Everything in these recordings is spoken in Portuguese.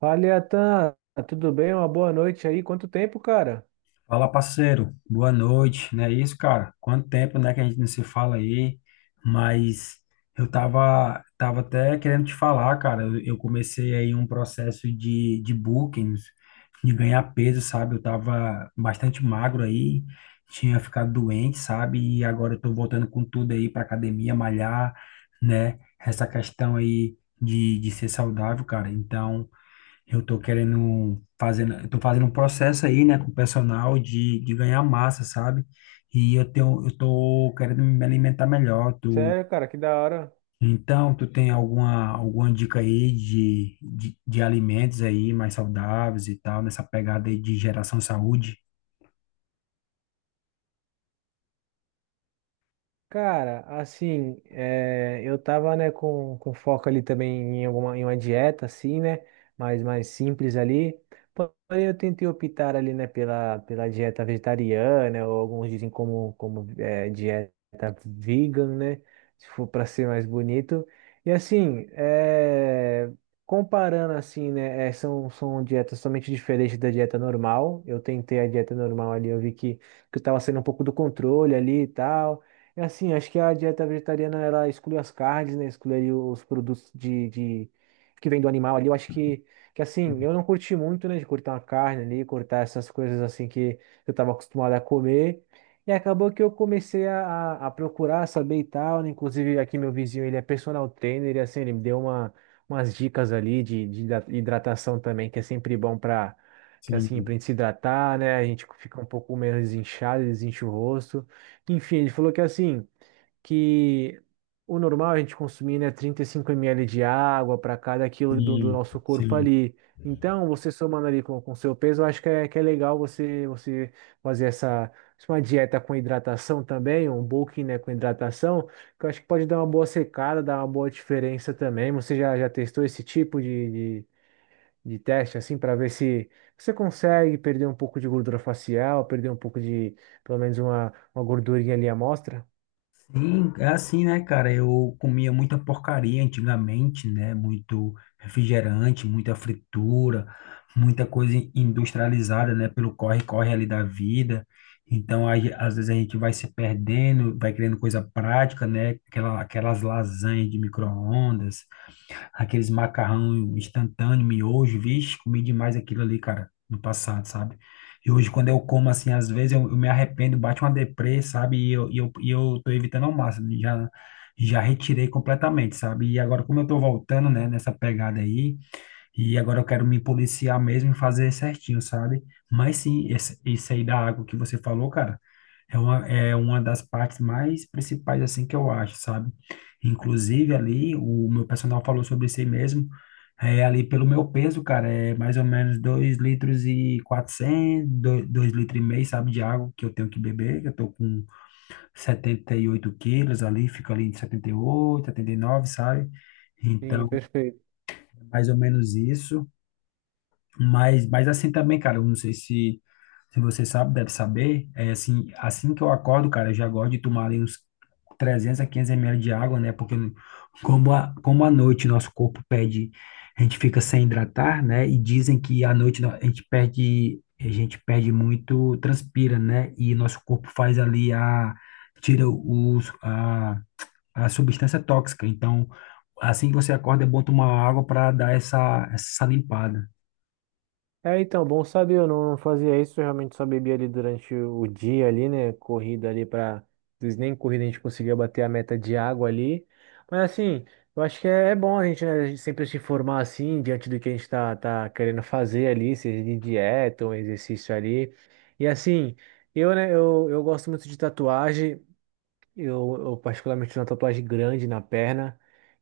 Fala, Iatan, tudo bem? Uma boa noite aí. Quanto tempo, cara? Fala, parceiro. Boa noite. Não é isso, cara? Quanto tempo, né, que a gente não se fala aí? Mas eu tava, até querendo te falar, cara. Eu comecei aí um processo de bookings, de ganhar peso, sabe? Eu tava bastante magro aí, tinha ficado doente, sabe? E agora eu tô voltando com tudo aí pra academia, malhar, né? Essa questão aí de ser saudável, cara. Então, eu tô fazendo um processo aí, né, com o personal de ganhar massa, sabe? E eu tô querendo me alimentar melhor. Tu, Sério, cara, que da hora. então, tu tem alguma dica aí de alimentos aí mais saudáveis e tal, nessa pegada aí de geração saúde? Cara, assim, eu tava, né, com foco ali também em alguma, em uma dieta, assim, né, mais simples ali, porém eu tentei optar ali, né, pela dieta vegetariana, ou alguns dizem como, como dieta vegan, né, se for para ser mais bonito, e assim, comparando assim, né, são dietas totalmente diferentes da dieta normal, eu tentei a dieta normal ali, eu vi que eu tava saindo um pouco do controle ali e tal, é assim, acho que a dieta vegetariana ela exclui as carnes, né? Exclui ali os produtos que vem do animal ali. Eu acho que assim, eu não curti muito, né? De cortar uma carne ali, cortar essas coisas assim que eu estava acostumado a comer. E acabou que eu comecei a, a procurar saber e tal, né? Inclusive aqui meu vizinho, ele é personal trainer e assim, ele me deu uma, umas dicas ali de hidratação também, que é sempre bom para que assim, Sim, para gente se hidratar, né? A gente fica um pouco menos inchado, desincha o rosto. Enfim, ele falou que assim, que o normal é a gente consumir, né, 35 ml de água para cada quilo do sim, nosso corpo sim. ali. Então, você somando ali com o seu peso, eu acho que é legal você, você fazer essa uma dieta com hidratação também, um bulking, né, com hidratação, que eu acho que pode dar uma boa secada, dar uma boa diferença também. Você já, já testou esse tipo de, de teste, assim, para ver se você consegue perder um pouco de gordura facial, perder um pouco de, pelo menos uma gordurinha ali à mostra? Sim, é assim, né, cara? Eu comia muita porcaria antigamente, né? Muito refrigerante, muita fritura, muita coisa industrializada, né? Pelo corre-corre ali da vida. Então, aí, às vezes a gente vai se perdendo, vai querendo coisa prática, né? Aquelas lasanhas de micro-ondas, aqueles macarrão instantâneo, miojo, vixe, comi demais aquilo ali, cara, no passado, sabe? E hoje, quando eu como, assim, às vezes eu me arrependo, bate uma deprê, sabe? E eu tô evitando ao máximo, já, já retirei completamente, sabe? E agora, como eu tô voltando, né, nessa pegada aí, e agora eu quero me policiar mesmo e fazer certinho, sabe? Mas sim, isso aí da água que você falou, cara, é uma das partes mais principais, assim, que eu acho, sabe? Inclusive ali, o meu personal falou sobre isso aí mesmo, é, ali pelo meu peso, cara, é mais ou menos 2,4 litros, 2,5 litros, sabe, de água que eu tenho que beber. Eu tô com 78 quilos ali, fico ali em 78, 79, sabe? Sim, Então, perfeito. é mais ou menos isso. Mas assim também, cara, eu não sei se, se você sabe, deve saber. É assim, assim que eu acordo, cara, eu já gosto de tomar ali uns 300 a 500 ml de água, né? Porque como à noite nosso corpo pede, a gente fica sem hidratar, né? E dizem que à noite a gente perde muito, transpira, né? E nosso corpo faz ali tira a substância tóxica. Então, assim que você acorda, é bom tomar água para dar essa limpada. É, então, bom saber, eu não, não fazia isso, eu realmente só bebia ali durante o dia ali, né, corrida ali para, às vezes nem corrida a gente conseguia bater a meta de água ali, mas assim, eu acho que é, é bom a gente, né, a gente sempre se informar assim, diante do que a gente tá, tá querendo fazer ali, seja de dieta ou exercício ali, e assim... Eu, né, eu gosto muito de tatuagem. Eu particularmente tenho uma tatuagem grande na perna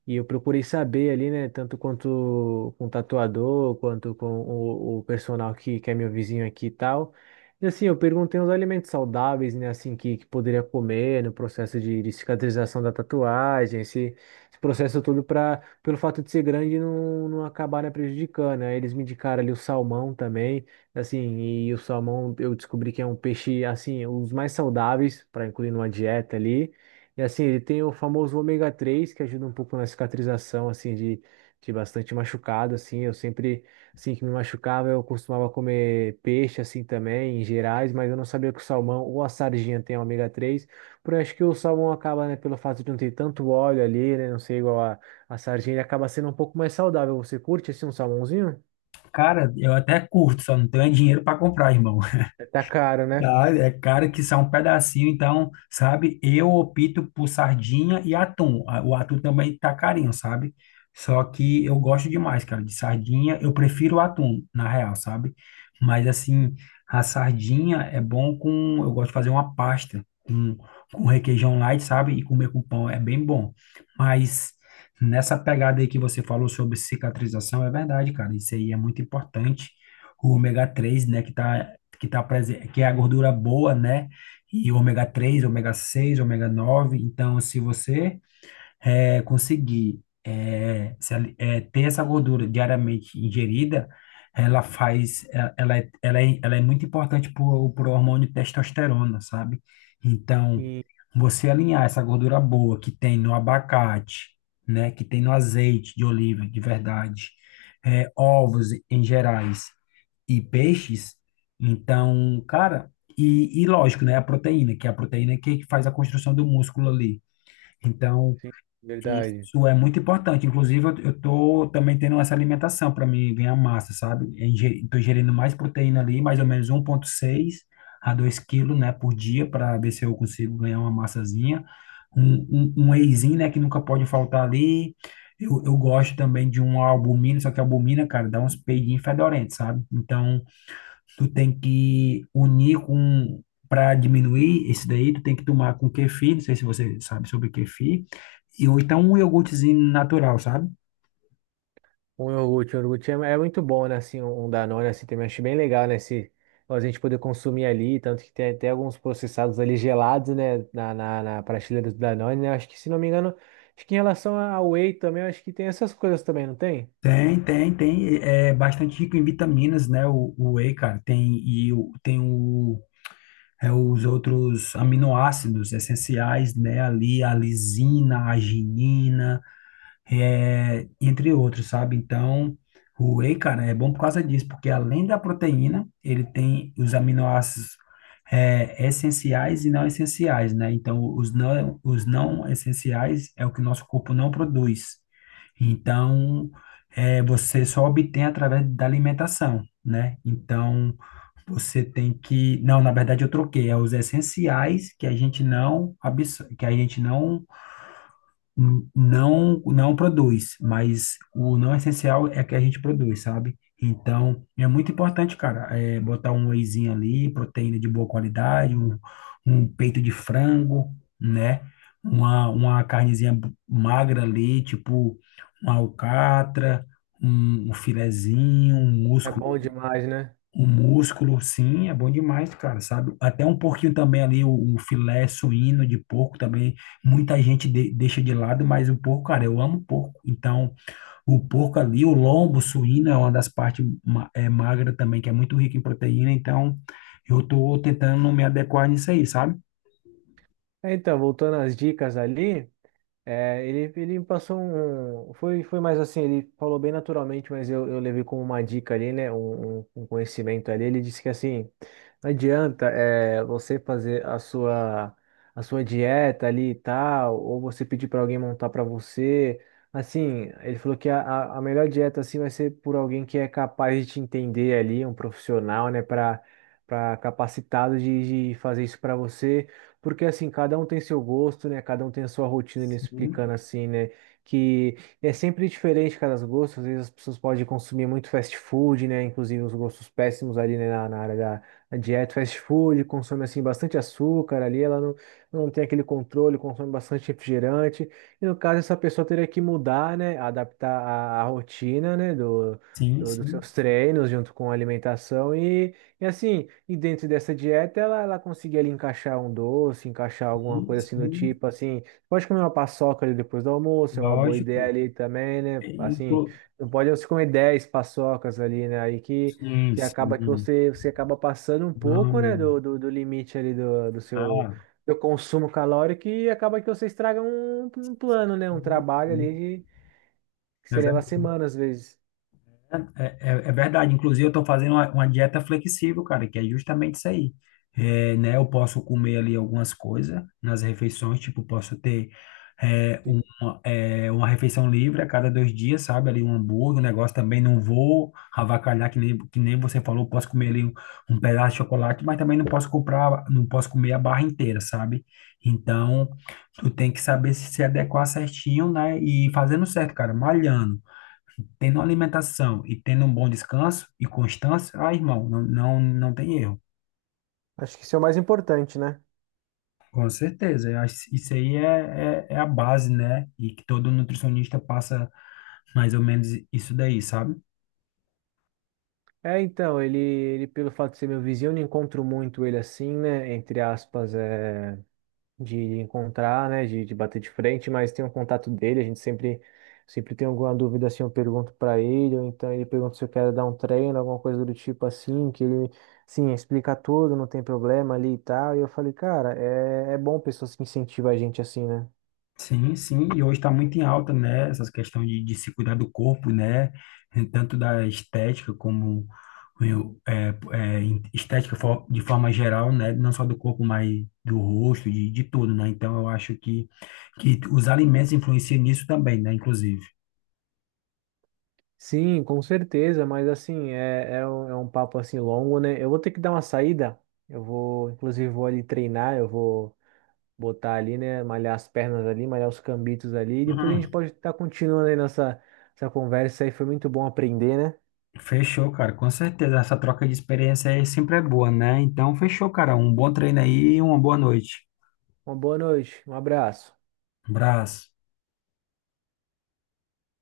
e eu procurei saber ali, né, tanto quanto com o tatuador, quanto com o personal que é meu vizinho aqui e tal. E assim, eu perguntei os alimentos saudáveis, né, assim, que poderia comer no processo de cicatrização da tatuagem, esse processo todo para, pelo fato de ser grande, não, não acabar, né, prejudicando. Aí eles me indicaram ali o salmão também. Assim, e o salmão eu descobri que é um peixe, assim, um dos mais saudáveis para incluir numa dieta ali. E assim, ele tem o famoso ômega 3 que ajuda um pouco na cicatrização, assim, de bastante machucado, assim. Eu sempre, assim, que me machucava, eu costumava comer peixe, assim, também, em gerais, mas eu não sabia que o salmão ou a sardinha tem ômega 3. Por acho que o salmão acaba, né, pelo fato de não ter tanto óleo ali, né, não ser igual a sardinha, ele acaba sendo um pouco mais saudável. Você curte, assim, um salmãozinho? Cara, eu até curto, só não tenho dinheiro pra comprar, irmão. Tá caro, né? Ah, é caro, que são um pedacinho, então, sabe? Eu opto por sardinha e atum. Ah, o atum também tá carinho, sabe? Só que eu gosto demais, cara, de sardinha. Eu prefiro o atum, na real, sabe? Mas, assim, a sardinha é bom com. Eu gosto de fazer uma pasta com requeijão light, sabe? E comer com pão é bem bom. Mas nessa pegada aí que você falou sobre cicatrização, é verdade, cara. Isso aí é muito importante. O ômega 3, né, que tá presente, que é a gordura boa, né? E ômega 3, ômega 6, ômega 9. Então, se você conseguir eh, se ali- eh, ter essa gordura diariamente ingerida, ela faz, ela é muito importante para o hormônio testosterona, sabe? Então, você alinhar essa gordura boa que tem no abacate, né? Que tem no azeite de oliva, de verdade, ovos em gerais e peixes. Então, cara, e lógico, né, a proteína, que é a proteína que faz a construção do músculo ali. Então, Sim, verdade. isso é muito importante. Inclusive, eu tô também tendo essa alimentação para mim ganhar massa, sabe? Estou ingerindo mais proteína ali, mais ou menos 1,6 a 2 quilos, né, por dia, para ver se eu consigo ganhar uma massazinha. Um wheyzinho, né, que nunca pode faltar ali. Eu gosto também de uma albumina, só que a albumina, cara, dá uns peidinhos fedorentes, sabe? Então, tu tem que unir com para diminuir esse daí, tu tem que tomar com kefir, não sei se você sabe sobre kefir, e ou então um iogurtezinho natural, sabe? Um iogurte é, é muito bom, né? Assim, um Danone, assim, também acho bem legal, né? Se a gente poder consumir ali, tanto que tem até alguns processados ali gelados, né? Na prateleira do Danone, né? Acho que, se não me engano, acho que em relação ao Whey também, acho que tem essas coisas também, não tem? Tem, tem, tem, é bastante rico em vitaminas, né? O whey, cara, tem os outros aminoácidos essenciais, né? Ali a lisina, a arginina, entre outros, sabe? Então, o whey, cara, é bom por causa disso, porque além da proteína, ele tem os aminoácidos essenciais e não essenciais, né? Então, os não essenciais é o que o nosso corpo não produz. Então, você só obtém através da alimentação, né? Então, você tem que... Não, na verdade, eu troquei. É os essenciais que a gente não, absor- que a gente não produz, mas o não essencial é que a gente produz, sabe? Então, é muito importante, cara, botar um wheyzinho ali, proteína de boa qualidade, um peito de frango, né? Uma magra ali, tipo uma alcatra, um filezinho, um É músculo. bom demais, né? O músculo, sim, é bom demais, cara, sabe? Até um pouquinho também ali, o filé suíno de porco também, muita gente deixa de lado, mas o porco, cara, eu amo porco. Então, o porco ali, o lombo suíno é uma das partes magra também, que é muito rica em proteína, então eu tô tentando me adequar nisso aí, sabe? É, então, voltando às dicas ali. É, ele me passou um. Foi, foi mais assim, ele falou bem naturalmente, mas eu levei como uma dica ali, né? Um, um conhecimento ali. Ele disse que assim, não adianta é, você fazer a sua dieta ali e tal, ou você pedir para alguém montar para você. Assim, ele falou que a, a melhor dieta assim vai ser por alguém que é capaz de te entender ali, um profissional, né? Para capacitado de fazer isso para você. Porque assim, cada um tem seu gosto, né? Cada um tem a sua rotina, né? Explicando assim, né? Que é sempre diferente cada gosto. Às vezes as pessoas podem consumir muito fast food, né? Inclusive uns gostos péssimos ali, né? Na, na área da dieta, fast food, consome assim bastante açúcar ali, ela não, não tem aquele controle, consome bastante refrigerante. E no caso, essa pessoa teria que mudar, né? Adaptar a rotina, né? Sim, sim, Dos seus sim, treinos junto com a alimentação e assim, e dentro dessa dieta, ela conseguia ali encaixar um doce, encaixar alguma sim, coisa assim do sim, tipo, assim, pode comer uma paçoca ali depois do almoço, é uma boa ideia lógico. ali também, né? Assim, Inclu- não pode você comer 10 paçocas ali, né? Aí Sim, que acaba que sim, você, você acaba passando um não, pouco, né, não. do limite ali do seu Ah, do consumo calórico e acaba que você estraga um, um plano, né? Um sim, trabalho sim. ali de, que É você leva verdade. semanas às vezes. É, é verdade. Inclusive, eu estou fazendo uma dieta flexível, cara, que é justamente isso aí. É, né, eu posso comer ali algumas coisas nas refeições, tipo, posso ter uma refeição livre a cada 2 dias, sabe? Ali um hambúrguer, um negócio também. Não vou avacalhar, que nem você falou, posso comer ali um pedaço de chocolate, mas também não posso comprar, não posso comer a barra inteira, sabe? Então, tu tem que saber se adequar certinho, né? E fazendo certo, cara, malhando. Tendo uma alimentação e tendo um bom descanso e constância, ah, irmão, não, não, não tem erro. Acho que isso é o mais importante, né? Com certeza. Eu acho que isso aí é a base, né? E que todo nutricionista passa mais ou menos isso daí, sabe? É, então, ele, pelo fato de ser meu vizinho, eu não encontro muito ele assim, né? Entre aspas, é, de encontrar, né? De bater de frente, mas tem um contato dele, a gente sempre, sempre tem alguma dúvida assim, eu pergunto pra ele, ou então ele pergunta se eu quero dar um treino, alguma coisa do tipo assim, que ele, sim, explica tudo, não tem problema ali e tal. E eu falei, cara, é, é bom pessoas que incentivam a gente assim, né? Sim, sim, e hoje está muito em alta, né? Essas questões de se cuidar do corpo, né? Tanto da estética como eu, é, é, em- estética de forma geral, né? Não só do corpo, mas do rosto, de tudo, né? Então eu acho que os alimentos influenciam nisso também, né? Inclusive. Sim, com certeza, mas assim, é, é um papo assim longo, né? Eu vou ter que dar uma saída. Eu vou, inclusive, vou ali treinar, eu vou botar ali, né? Malhar as pernas ali, malhar os cambitos ali. E depois a gente Uhum. pode estar continuando aí nossa essa conversa aí. Foi muito bom aprender, né? Fechou, cara, com certeza. Essa troca de experiência aí sempre é boa, né? Então fechou, cara. Um bom treino aí e uma boa noite. Uma boa noite, um abraço. Abraço.